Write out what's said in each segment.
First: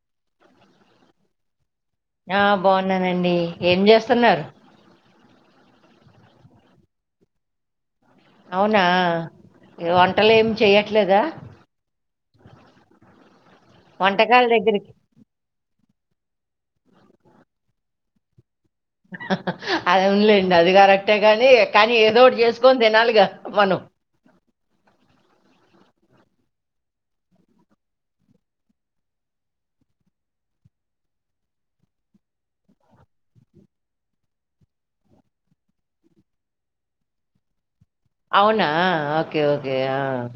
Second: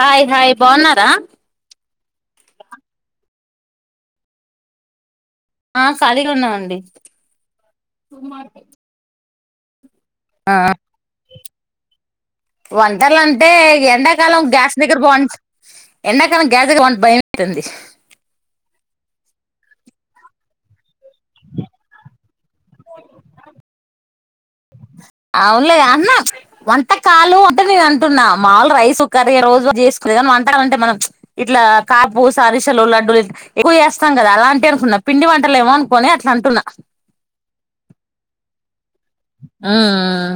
Hi hi బాగున్నారా ఆ బాగున్నానండి. ఏం చేస్తున్నారు. ఆ కాళీగా ఉన్నామండి. అవునా వంటలు ఏమి చెయట్లేదా వంటలు అం అంటే ఎండాకాలం వంటకాల గ్యాస్ దగ్గరికి దగ్గర బావ్ ఎండాకాలం గ్యాస్ కి భయమతుంది. అదిలేం [unintelligible] అంతే గానీ ఏదో ఒకటి చేసుకొని తినాలిగా మనం అవునులే అన్న వంటకాలు అంటే నేను అంటున్నా, మాలు రైస్ కుక్కర్ ఏ రోజు చేసుకునేనీ వంటకాలు అంటే మనం ఇట్లా కాపు సరిసలు, లడ్డూలు ఎక్కువ చేస్తాం. కదా అలాంటివి అనుకున్నా పిండి వంటలు ఏమో అనుకోని అట్లా అంటున్నా అవునా ఓకే ఓకే ఆ ఉమ్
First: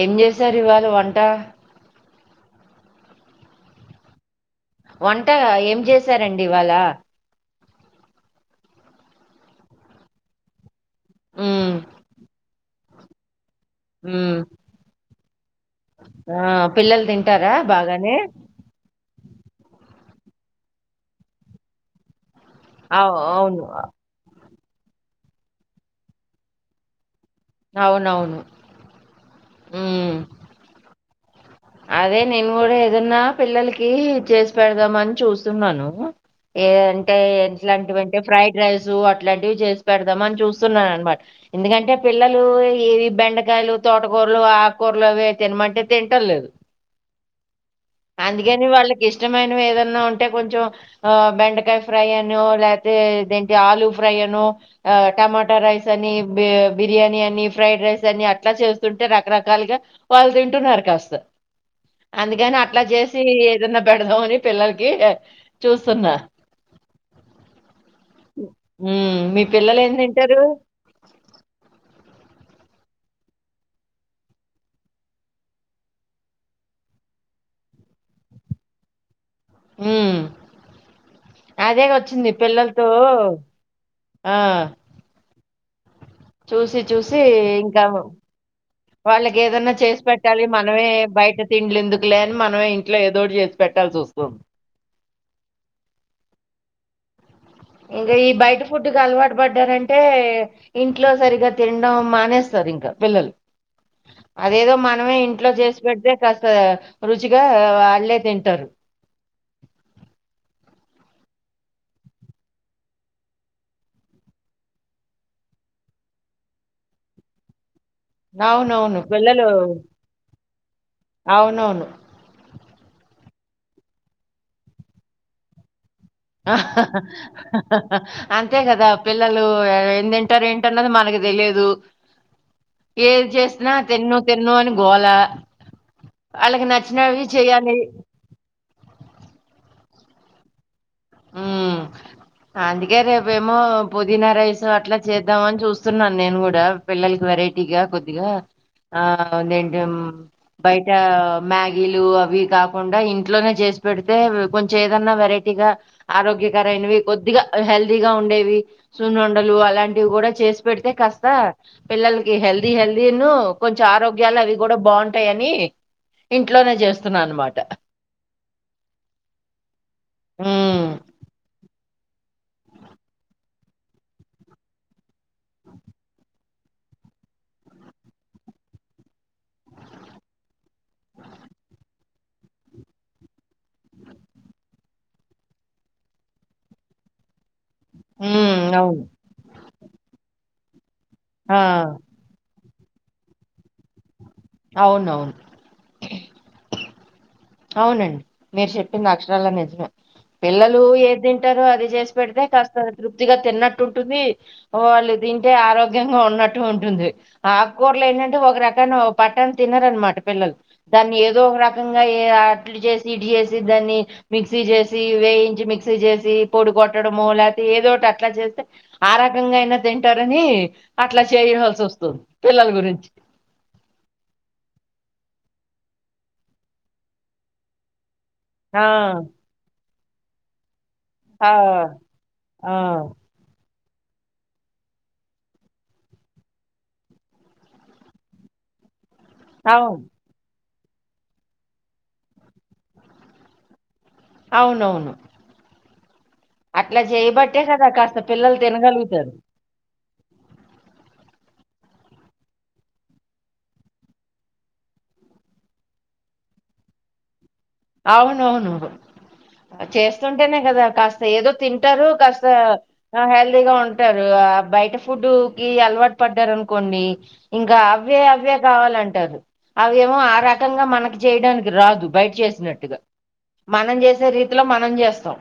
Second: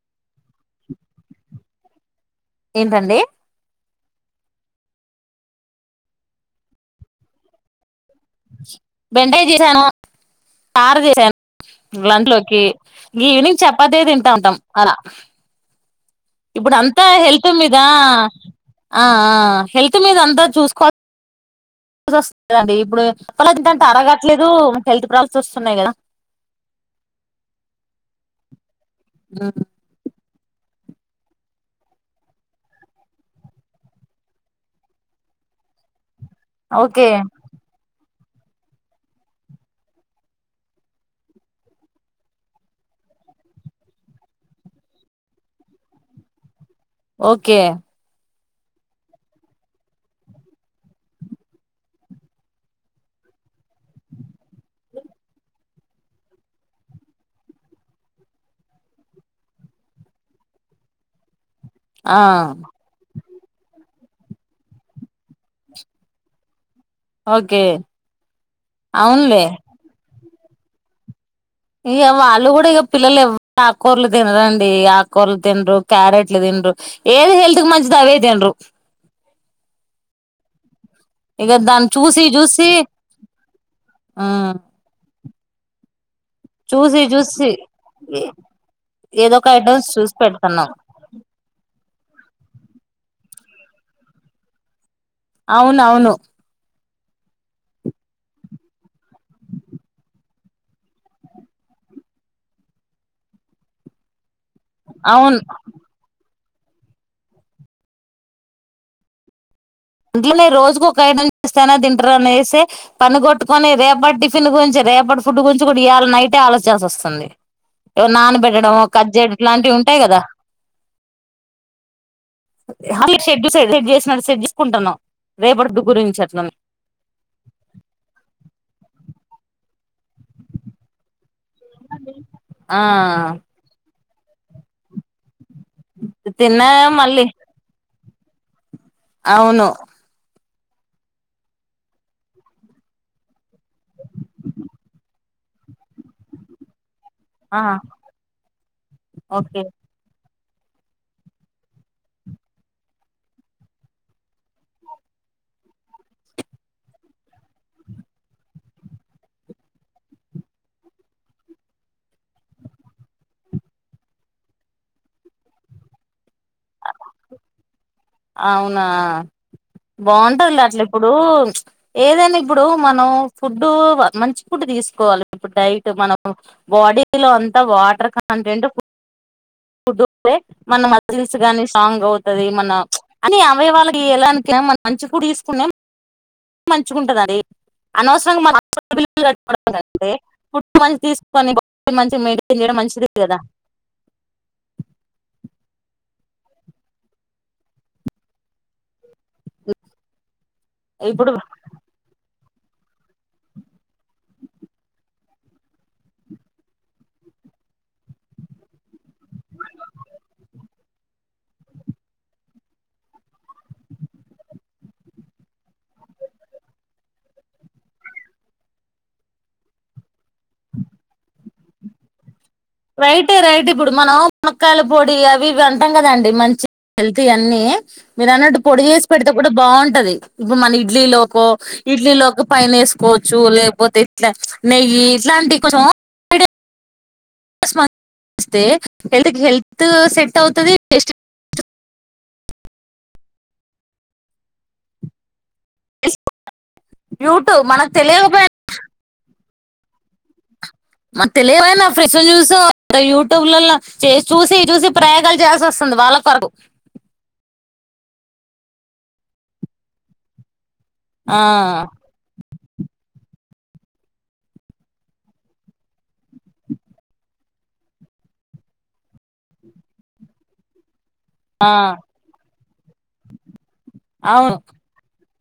ఏం చేసారు. ఇవాళ వంట ఏంటండి. వంట ఏం చేశారండి. ఇవాళ బెండాయ్ చేసాను చారు చేసాను ఉమ్ గంట్లోకి ఈనింగ్ చపాతే తింటా ఉమ్ ఉంటాం. అలా ఆ ఇప్పుడు అంతా పిల్లలు హెల్త్ తింటారా మీద బాగానే ఆ ఆ హెల్త్ మీద అంతా చూసుకోవ [unintelligible] లేదండి ఇప్పుడు అవు వాళ్ళ అవును ఏంటంట అరగట్లేదు [unintelligible] హెల్త్ ప్రాబ్లమ్స్ వస్తున్నాయి కదా అవునవును ఆ ఉమ్ అదే నేను కూడా ఏదన్నా పిల్లలకి చేసి పెడదామ అని చూస్తున్నాను ఏ ఓకే అంటే ఇట్లాంటివ ఫ్రైడ్ రైస్ అలాంటివి చేసి పెడదాం అని చూస్తున్నాను అనమాట, ఎందుకంటే పిల్లలు ఏవి బెండకాయలు తోటకూరలు ఆకుకూరలు అవి తినమంటే తింటంలేదు. ఓకే అందుకని వాళ్ళకి ఇష్టమైనవి ఏదన్నా ఉంటే కొంచెం ఆ బెండకాయ ఫ్రై అనో లేకపోతే, ఇదేంటి ఆలుూ ఫ్రై అనో, ఆ టమాటా రైస్ అని, బిర్యాని అని ఫ్రైడ్ రైస్ అని, అట్లా చేస్తుంటే రకరకాలుగా వాళ్ళు తింటున్నారు కాస్త. ఆ అందుకని అట్లా చేస్ చ్చి ఏదన్నా పెడదామ అని పిల్లలకి చూస్తున్నా ఓకే మ్ మీ అవునులే పిల్లలు ఏంతింటారు ఇక వాళ్ళు కూడా ఇక పిల్లలు ఎవ ఆకుకూరలు తినరుండి, ఆకూరలు తినరు క్యారెట్లు తినరు, ఏది హెల్త్ కి మంచిది అవే తినరు. మ్ ఇక దాన్ని అదేగా చూసి వచ్చింది చూసి పిల్లలతో ఆ చూసి చూసి ఇంకా ఏదో వాళ్ళకి ఒక ఏదన్నా ఐటమ్స్ చేసి చూసి పెట్టాలి, పెడుతున్నాం మనమే బయట తిండ్లు ఎందుకు లే అని మనమే ఇంట్లో ఏదోటి చేసు పెట్టాల్సి వస్తుంది అవునవును ఇంకా ఈ బయట ఫుడ్కి అలవాటు పడ్డారంటే, ఇంట్లో సరిగా తినడం మానేస్తారు ఇంకా పిల్లలు అదేదో మనమే అవును ఇంట్లో చేసి పెడితే కష్ట [unintelligible] రుచిగా వాళ్ళే తింటారు ఇంట్లోనే రోజుకు ఒక ఐటమ్ చేస్తేనే తింటారునేసి, పనిగొట్టుకొని రేపటి టిఫిన్ గురించి, రేపటి ఫుడ్ గురించి కూడా ఇళ నైటే ఆలోచచేయాల్సి వస్తుంది. నానబెట్టడం అవునవును. కజ్జడి పిల్లలు ఇట్లాంటివి ఉంటాయి కదా అవునవును. షెడ్ సెటప్ చేసినారు షెడ్ కుంటున్నాం రేపటి ద గురించి అంతే కదా పిల్లలు ఎ తింటారు ఏంటన్నది మనకి తెలియదు దు ఏది ఆ చేసిన తిను తిన్ను అని గోలా వాళ్ళకి తిన్నా నచ్చినవి మళ్ళీ చెయాలి అవును ఉ అందుకే రేపేమో పుదీనా రైస్ అట్లా చేద్దామని చూస్తున్నాను నేను కూడా పిల్లలకి ఆ వెరైటీగా కొద్దిగా ఆ ఓకే [unintelligible] బయట మ్యాగీలు అవి కాకుండా ఇంట్లోనే చేసి పెడితే కొంచెం ఏదన్నా వెరైటీగా ఆరోగ్యకరమైనవి, కొద్దిగా హెల్దీగా ఉండేవి, సున్నండలు అలాంటివి కూడా చేసి పెడితే కాస్త, పిల్లలకి హెల్దీ హెల్దీను కొంచెం ఆరోగ్యాలు అవి కూడా బాగుంటాయి అని, ఇంట్లోనే చేస్తున్నా అనమాట. అవునా బాగుంటుంది అట్ల ఉమ్ ఫు ఇప్పుడు ఏదైనా ఇప్పుడు మనం ఫుడ్ మంచి ఫుడ్ తీసుకోవాలి ఇప్పుడు డైట్ మనం బాడీలో అంతా వాటర్ కాంటెంట్ గు వే మన మజిల్స్ గాని స్ట్రాంగ్ అవుతది మన అన్ని అవయవాల కి యలడానికి మన మంచుకు కూడా తీసుకునే మంచుకుంటది అది అనవసరంగా మన ఉమ్ హస్పిటల్ అవును బిల్లు కట్టుకోడం కంటే టూ వన్ తీసుకొని ఆ బాడిని మంచిగా మెయింటైన్ చేయడం మంచి ఫ్రీ కదా అవునవును అవునండి మీరు చెప్పింది అక్ష నిజమే పిల్లలు ఏం ఇప్పుడు తింటారో అది చేసి పెడితే కాస్త తృప్తిగా తిన్నట్టు ఉంటుంది వాళ్ళు తింటే ఆరోగ్యంగా ఉన్నట్టు ఉంటుంది ఆకుకూరలు ఏంటంటే ఒక రకన ఒక పట్టాన్న తినరునమాట పిల్లలు దాన్ని ఏదో ఒక రకంగా అట్లు చేసి ఇటు చేసి దాన్ని మిక్సీ చేసి వేయించి మిక్సీ చేసి పొడి కొట్టడంమో లేతే ఏదోటి అట్లా చేస్తే ఆ రకంగా అయిన తి అంటారని అట్లా చేయ వస్తుంది పిల్లల గురించి రైట్ రైట్ ఇప్పుడు మనం మునక్కాయల పొడి అవి ఇవి అంటాం కదాండి మంచి హెల్త్ అన్నీ మీరు అన్నట్టు పొడి ఆ చేసి పెడితే కూడా బాగుంటది. ఇప్పుడు మళ్ళీ ఇడ్లీ లోకో ఆ ఇడ్లీ లోకి పైన ఆ వేసుకోవచ్చు లే పోతే ఇట్లా నెయ్యి ఇట్లాంటి కొంచెం. ఇస్తే హెల్త్ హెల్త్ అవును సెట్ అవుతది. టెస్ట్ అవునవును. అట్లా చేయబట్టే యూట్యూబ్ కదా. మనకు కాస్త తెలియకపోయినా పిల్లలు తినగలుగుతారు. మనకు తెలియకపోయినా ఫ్రెష్ చూసో యూట్యూబ్లలలో చేసి చూసి ప్రయోగాలు చేయాల్సి వస్తుంది. వాళ్ళ కొరకు. అవునవును చేస్తుంటేనే కదా. కాస్త ఆ ఏదో తింటారు. కాస్త హెల్త్ ఫ్రీగా ఉంటారు. ఆ బయట ఫుడ్ కి అలవాటు పడ్డారు అనుకోండి. ఇంకా అవే అవే కావాలంటారు. అవేమో ఆ రకంగా మనకి ఆ చేయడానికి రాదు. బయట చేసి తిన్నట్టుగా. మనం చేసే రీతిలో మనం చేస్తాం.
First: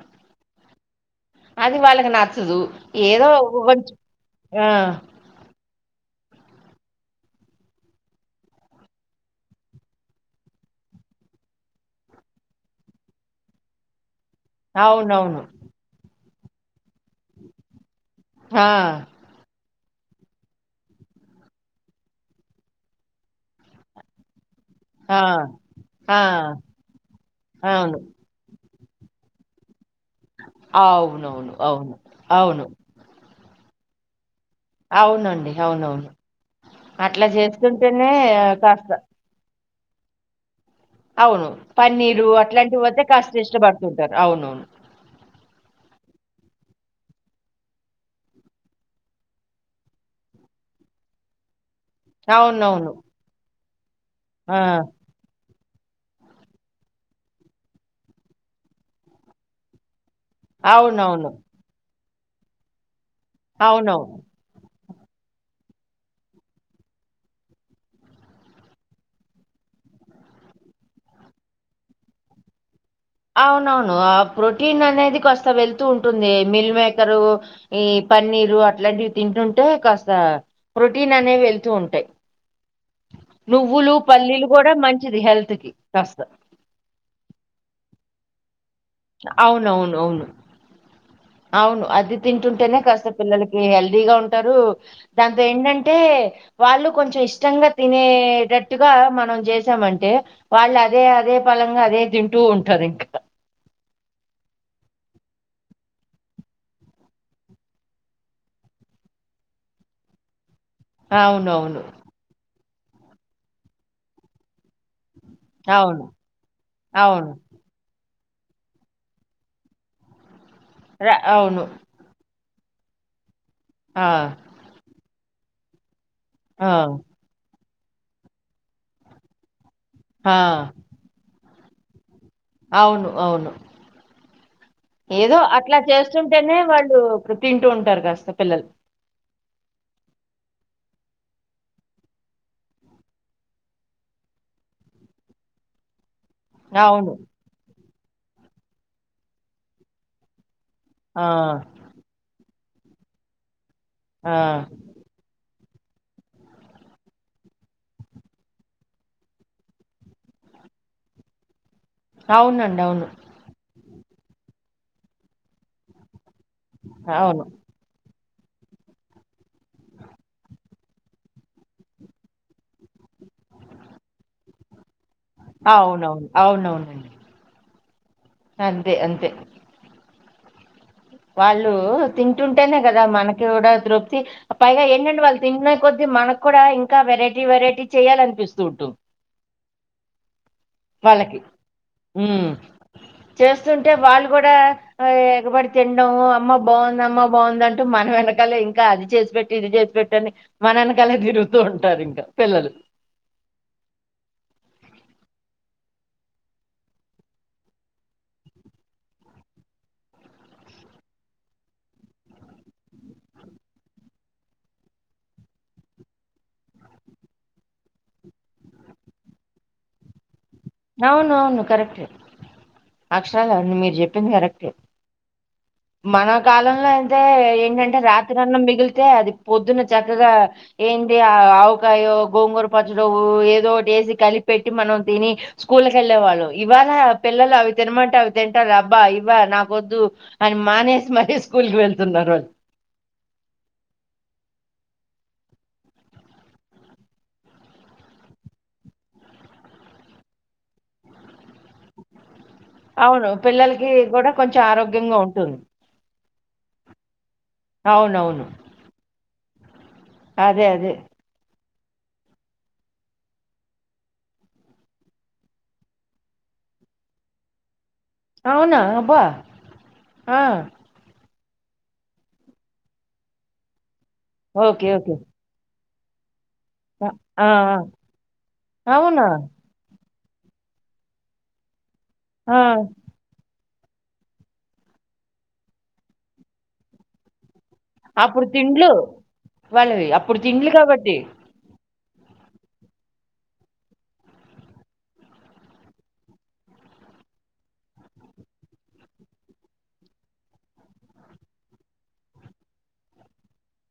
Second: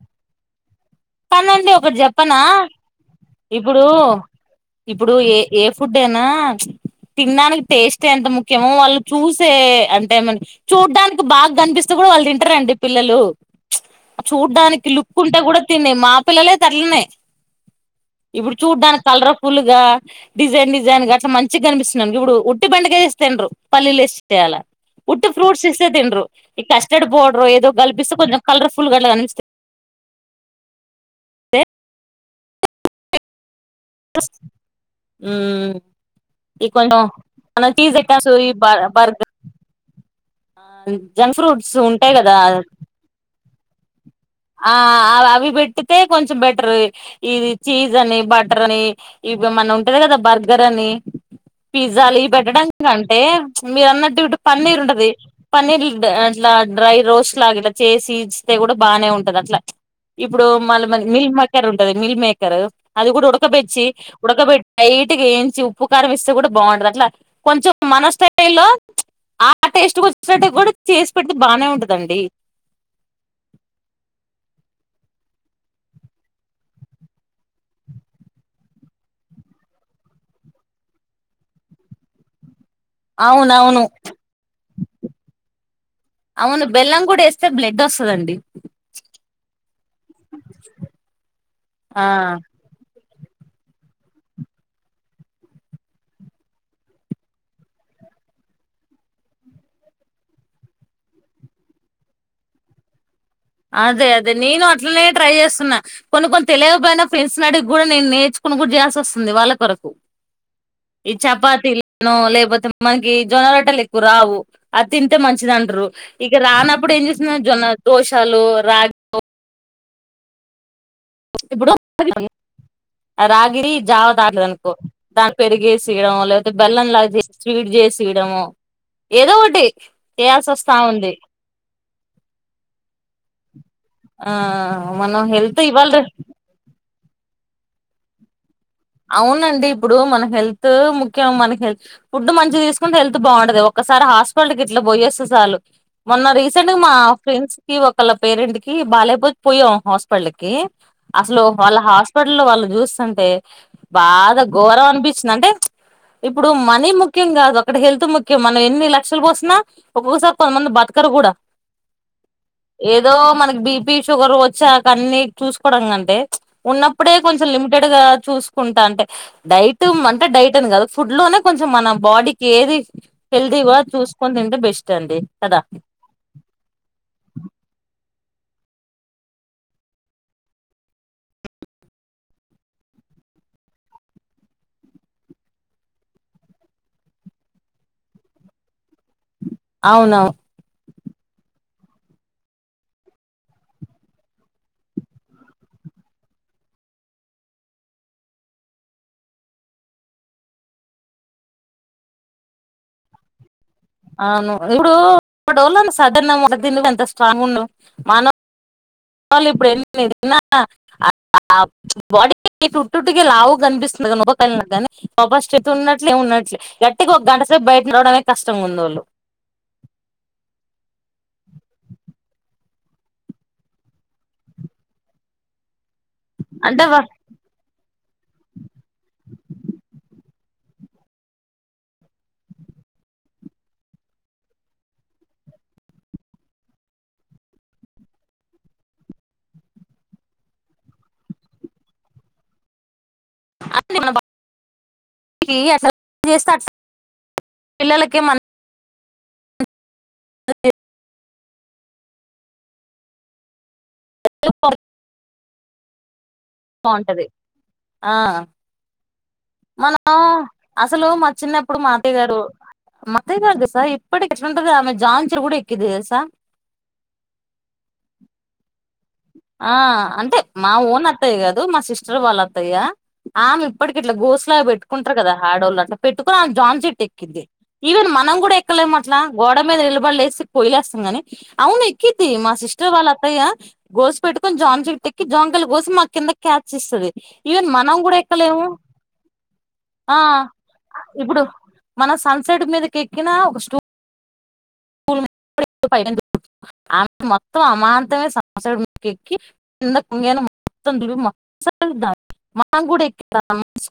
పన్నండి అది ఒకటి వాళ్ళకి చెప్పనా నచ్చదు ఏదో ఇప్పుడు కొంచెం ఆ ఇప్పుడు ఏ ఏ ఫుడ్ అయినా తినడానికి టేస్ట్ ఎంత ముఖ్యమో వాళ్ళు చూసే అంటే ఏమ చూడ్డానికి బాగా కనిపిస్తే కూడా వాళ్ళు తింటారండి పిల్లలు చూడ్డానికి లుక్ ఉంటే అవునవును కూడా తినే మా పిల్లలే [inaudible] ఇప్పుడు ఆ చూడ్డానిక్ కలర్ ఫుల్గా డిజైన్ డిజైన్గా అట్ల మంచిక్కనిపిస్తుందనుకో ఇప్పుడు ఉట్టి బెండకాయ చేస్తే తినరు. పల్లీలు ఏసి చేయాల. ఆ ఉట్టి ఫ్రూట్స్ ఇస్తే ఆ తినరు. ఈ కస్టర్డ్ పౌడర్ ఏదో అవును కల్పిస్తే కొంచం కలర్ ఫుల్ గడ్ల కనిపిస్తయి. అవునవును అవును అవును. [inaudible] స్ అవునండి అవునవును ఈ కొంచెం అట్ల మన చీజ్ చేసుకుంటేనే ఐటమ్స్ ఈ కాస్త బర్గర్ జంక్ అవును ఫ్రూట్స్ ఉంటాయి పన్నీరు కదా అట్లాంటివి అయితే కాస్త ఇష్టపడ్ ఆ అవి పెట్టితే కొంచం బెటర్ ఇది చీజ్ అని బటర్ అని ఇవేమన్న ఉంటది కదా బర్గర్ అనీ పిజ్జాలు ఈ పెట్టడం అవునవును. కంటే మీర్ అన్నట్ టు ఆ! పన్నీరుంటది. పన్నీర్ అట్లా డ్రై రోస్ట్ లాగా ఇట్ల చేసి ఇస్తే గూడ బానే ఉం దట్ల ఇప్పుడు మళ్ళ అవునవును. మిల్ మీకర్ ఉంటది మిల్ మే [unintelligible] అది గుడా ఉడకబెచ్చి అవునవును. ఉడకబెట్ లైట్గా యేయించి ఉప్పు కారం ఇస్తే గుడా బాగుంటది అట్ల కొంచం మన స్టైల్లో ఆ టేస్ట్ వచ్చినట్టు గుడా చేసి పెట్తే బానే ఉంటదండి. అవునవును ఆ ప్రోటీన్ అనేది కాస్త వెళ్తూ ఉంటుంది. మిల్ మేకరు ఈ పన్నీరు అట్లాంటివి తింటుంటే కాస్త ప్రోటీన్ అనేవి వెళ్తూ ఉంటాయి. అవునవును. నువ్వులు, పల్లీలు గూడా మంచిది హెల్త్‌కి కాస్త. అవును బెల్లం గుడా ఏస్తే బ్లడ్ వస్తదండి. అవునవున్ అవును ఆ అది తింటుంటెనే కాస్త పిల్లలకి హెల్దీగా ఉంటారు. దాంతో ఏంటంటే వాళ్ళు కొంచం ఇష్టంగా తినేటట్టుగా మనం చేసామంటే వాళ్ళు అదే అదే ఫలంగా అదే తింటూ ఉంటారు ఇంకా అదే అదే నేను అట్లనే ట్రై చేస్తున్నా కొన్ని కొన్ని తెలియకపోయిన ఫ్రెండ్స్ని అడిగి గుడా నేను నేర్చుకుని గుడా చేయాసోస్తుంది వాళ్ళ కొరకు ఈ అవునవును. చపాతిలనో లేకపోతే మనకి జొన్న రొట్టెలు ఎక్కువ రావు అతిన్ తే మంచిదంట్రు అవును. ఇగ రానప్పుడు ఏం అవును. చేస్తు జోన్న దో లు, రాగులు ర అవును. రాక్ రి జావ ఆ! తాగట్లే అనుకో పెరిగేస్ గడం లేకపోతే ఆ! బెల్లం [inaudible] హీట్ చేసియడమో ఏదో ఒకటి ఆ! చేయాల్సి వస్తా ఉంది అవును అవును ఆ మనం ఏదో హెల్త్ అట్లా ఇవ్వాల్ రే చేస్తుంటేనే వాళ్ళు తింటూ ఉంటారు కాస్త పిల్లలు అవునండి ఇప్పుడు మన హెల్త్ ముఖ్యం మనకి హెల్త్ ఫుడ్ మంచి తీసుకుంటే హెల్త్ బాగుంటది ఒక్కసారి హాస్పిటల్ గిట్ల పోయేస్తే సాలు మొన్న రీసెంట్ గా మా అవును. ఫ్రెండ్స్కి ఒక వాళ్ళ పేరెంట్ కి బాలేకపోతే పోయాం హాస్పిటల్ కి ఆ! అసలు వాళ్ళ హాస్పిటలో వాళ్ళు జూస్తాంటే ఆ! బాధ ఘోరం అనిపించింది అంటే ఇప్పుడు మనీ ముఖ్యం కాదు అక్కడ హెల్త్ ముఖ్యం మనం ఎన్ని లక్షలు పోసిన ఒక్కొక్కసారి కొంతమంది బతకరు కూడా అవునండి. అవును. ఏదో మనకి బి పి షుగర్ వచ్చాక అన్నీ చూసుకోవడం కంటే ఉన్నప్పుడే అవును. కొంచెం లిమిటెడ్ గా చూసుకుంటాంటే డైట్ అంటే డైట్ అని కాదు ఫుడ్ లోనే కొంచెం మన బాడీకి ఏది హెల్దీవో అది చూసుకొని తింటే బెస్ట్ అండి కదా అవునవును అవునవునండి అంతే అంతే వాళ్ళు తింటుంటేనే కదా మనకి కూడా తృప్తి పైగా ఏంటంటడి వాళ్ళు తింటనే కొద్ది మనక్కూడా ఇంకా వెరైటీ వెరైటీ చెయాలనిపిస్తుంటూంది అవునవు ఉమ్ చేస్తుంటే వాళ్ళు కూడా ఎగబడి తిండము అమ్మ బాగుంది అమ్మ బాగుందంటూ మన వెనకాలే ఇంకా అది చేసి పెట్టు ఇది చేసి పెట్టు అని మన వెనకాలే తిరుగుతూ ఉంటారు ఇంకా పిల్లలు అవును ఇప్పుడు ఇప్పుడోళ్ళను సడన్ మ ఎంత స్ట్రాంగ్ ఉండవు మన ళ్ళు ఇప్పుడు ఎ [unintelligible] [inaudible] బాడీ ఉట్టుట్టుగే లావుగనిపిస్తుంది [unintelligible] [inaudible] పకలిిన కానీ గప స్టప్ ఉన్నట్లేమి ఉన్నట్లే గట్టికి ఒక గంట సేపు బయట రావడమే కష్టంగా ఉంది వాళ్ళు అవును అవును కరెక్టే అక్షరాల అవును మీరు చెప్పింది కరెక్టే మన అంటే కాలంలో అయితే ఏంటంటే రాత్రి అన్నం మిగిలితే అది పొద్దున్న చక్కగా ఏంటి ఆ ఆవుకాయో గోంగూర పచ్చడు ఏదోటి వేసి కలిపెట్టి మనం తిని స్కూళ్లకి వెళ్ళే వాళ్ళు ఇవాల పిల్లలు అవి తినమంటే అవి తింటారు అబ్బా ఇవ్వ నాకొద్దు అని మానేసి మరి స్కూల్ కి వెళ్తున్నారు అే [unintelligible] మన అసలు చేస్తే అట్ పిల్లలకే మ [unintelligible] [inaudible] [unintelligible] అవును పిల్లల్ కి కూడా కొంచెం ఆరోగ్యంగా ఉంటుంది బాగుంటది అవునవును మన ఆ అదే అదే అసలు మా చిన్న ఇప్పుడు మాట్తారు మాట్తారు కద సా ఇప్పటి ఎక్డంట ఆమె జాచర్ కూడా ఎక్కిది కదసా అవునా అబ్బా ఆ అంటే ఆ మా ఊన్ అత్తయ్య కాదు మా సిస్టర్ వాళ్ళ అత్తయ్య ఆమె ఇప్పకి ఇట్లా గోసులా ఓకే పెట్టుకుంటారు ఓకే కదా హడోళ్ళ అలా జాన్ చెట్టు ఆ ఎక్కింది ఆ, ఆ. ఈవెన్ మనం కూడా ఎక్కలేం అట్లా అవునా గోడ మీద నిలబడిలేసి పోయిలేస్తుంగానే అవును కితే మా ఆ సిస్టర్ వాళ్ళతయ గోసు పెట్టుకొని జాంసకి తెక్కి జాంకలి గోసి మా కింద క్యాచ్ ఇస్తుంది అప్పుడు తిండ్లు వాళ్ళవి అప్పుడు తిండ్లు కాబట్టి మనం సన్సెట్ మీదక ఎక్కిన ఒక స్టూ మొత్తం అమాంతమే ఎక్ కిందంగ మొత్తం దం కూడా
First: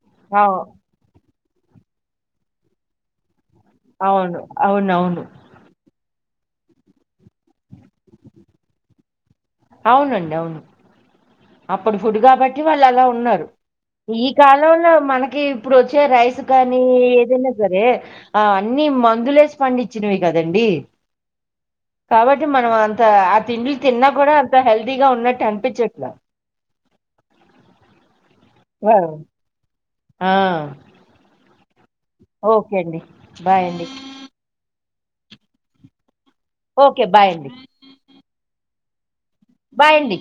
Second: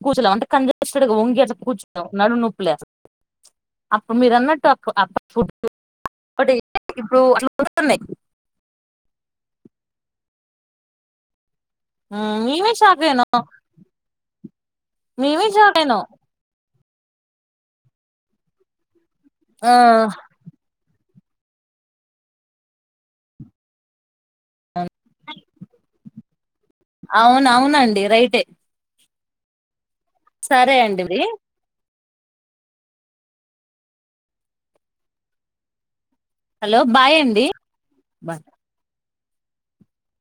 కూచ అంటే అవు కస్ట్ వంగి కూచ నడు ఉప్పులే అప్పుడు మీరు అవును అన్నట్టు అవునవును ఒకటి ఇప్పుడు అన్నాయి అవునండి అవును అప్పుడు ఫుడ్ కాబట్టి మేమే వాళ్ళు షాక్ అలా అయినాం ఉన్నారు ఈ కాలంలో మనకి మేమే ఇప్పుడు షాక్ వచ్చే అయినాం రైస్ కానీ ఏదైనా సరే అన్ని మ అందులేసి ఆ పండించినవి కదండీ కాబట్టి మనం అంత ఆ తింలు తిన్నా కూడా అంత హెల్తీగా ఉన్నట్టు అనిపించట్లా అవున అవునండి రైటే అ సరే అండి వి ఓకే అండి బాయ్ అండి హలో బాయ్ అండి బాయ్ బాయండి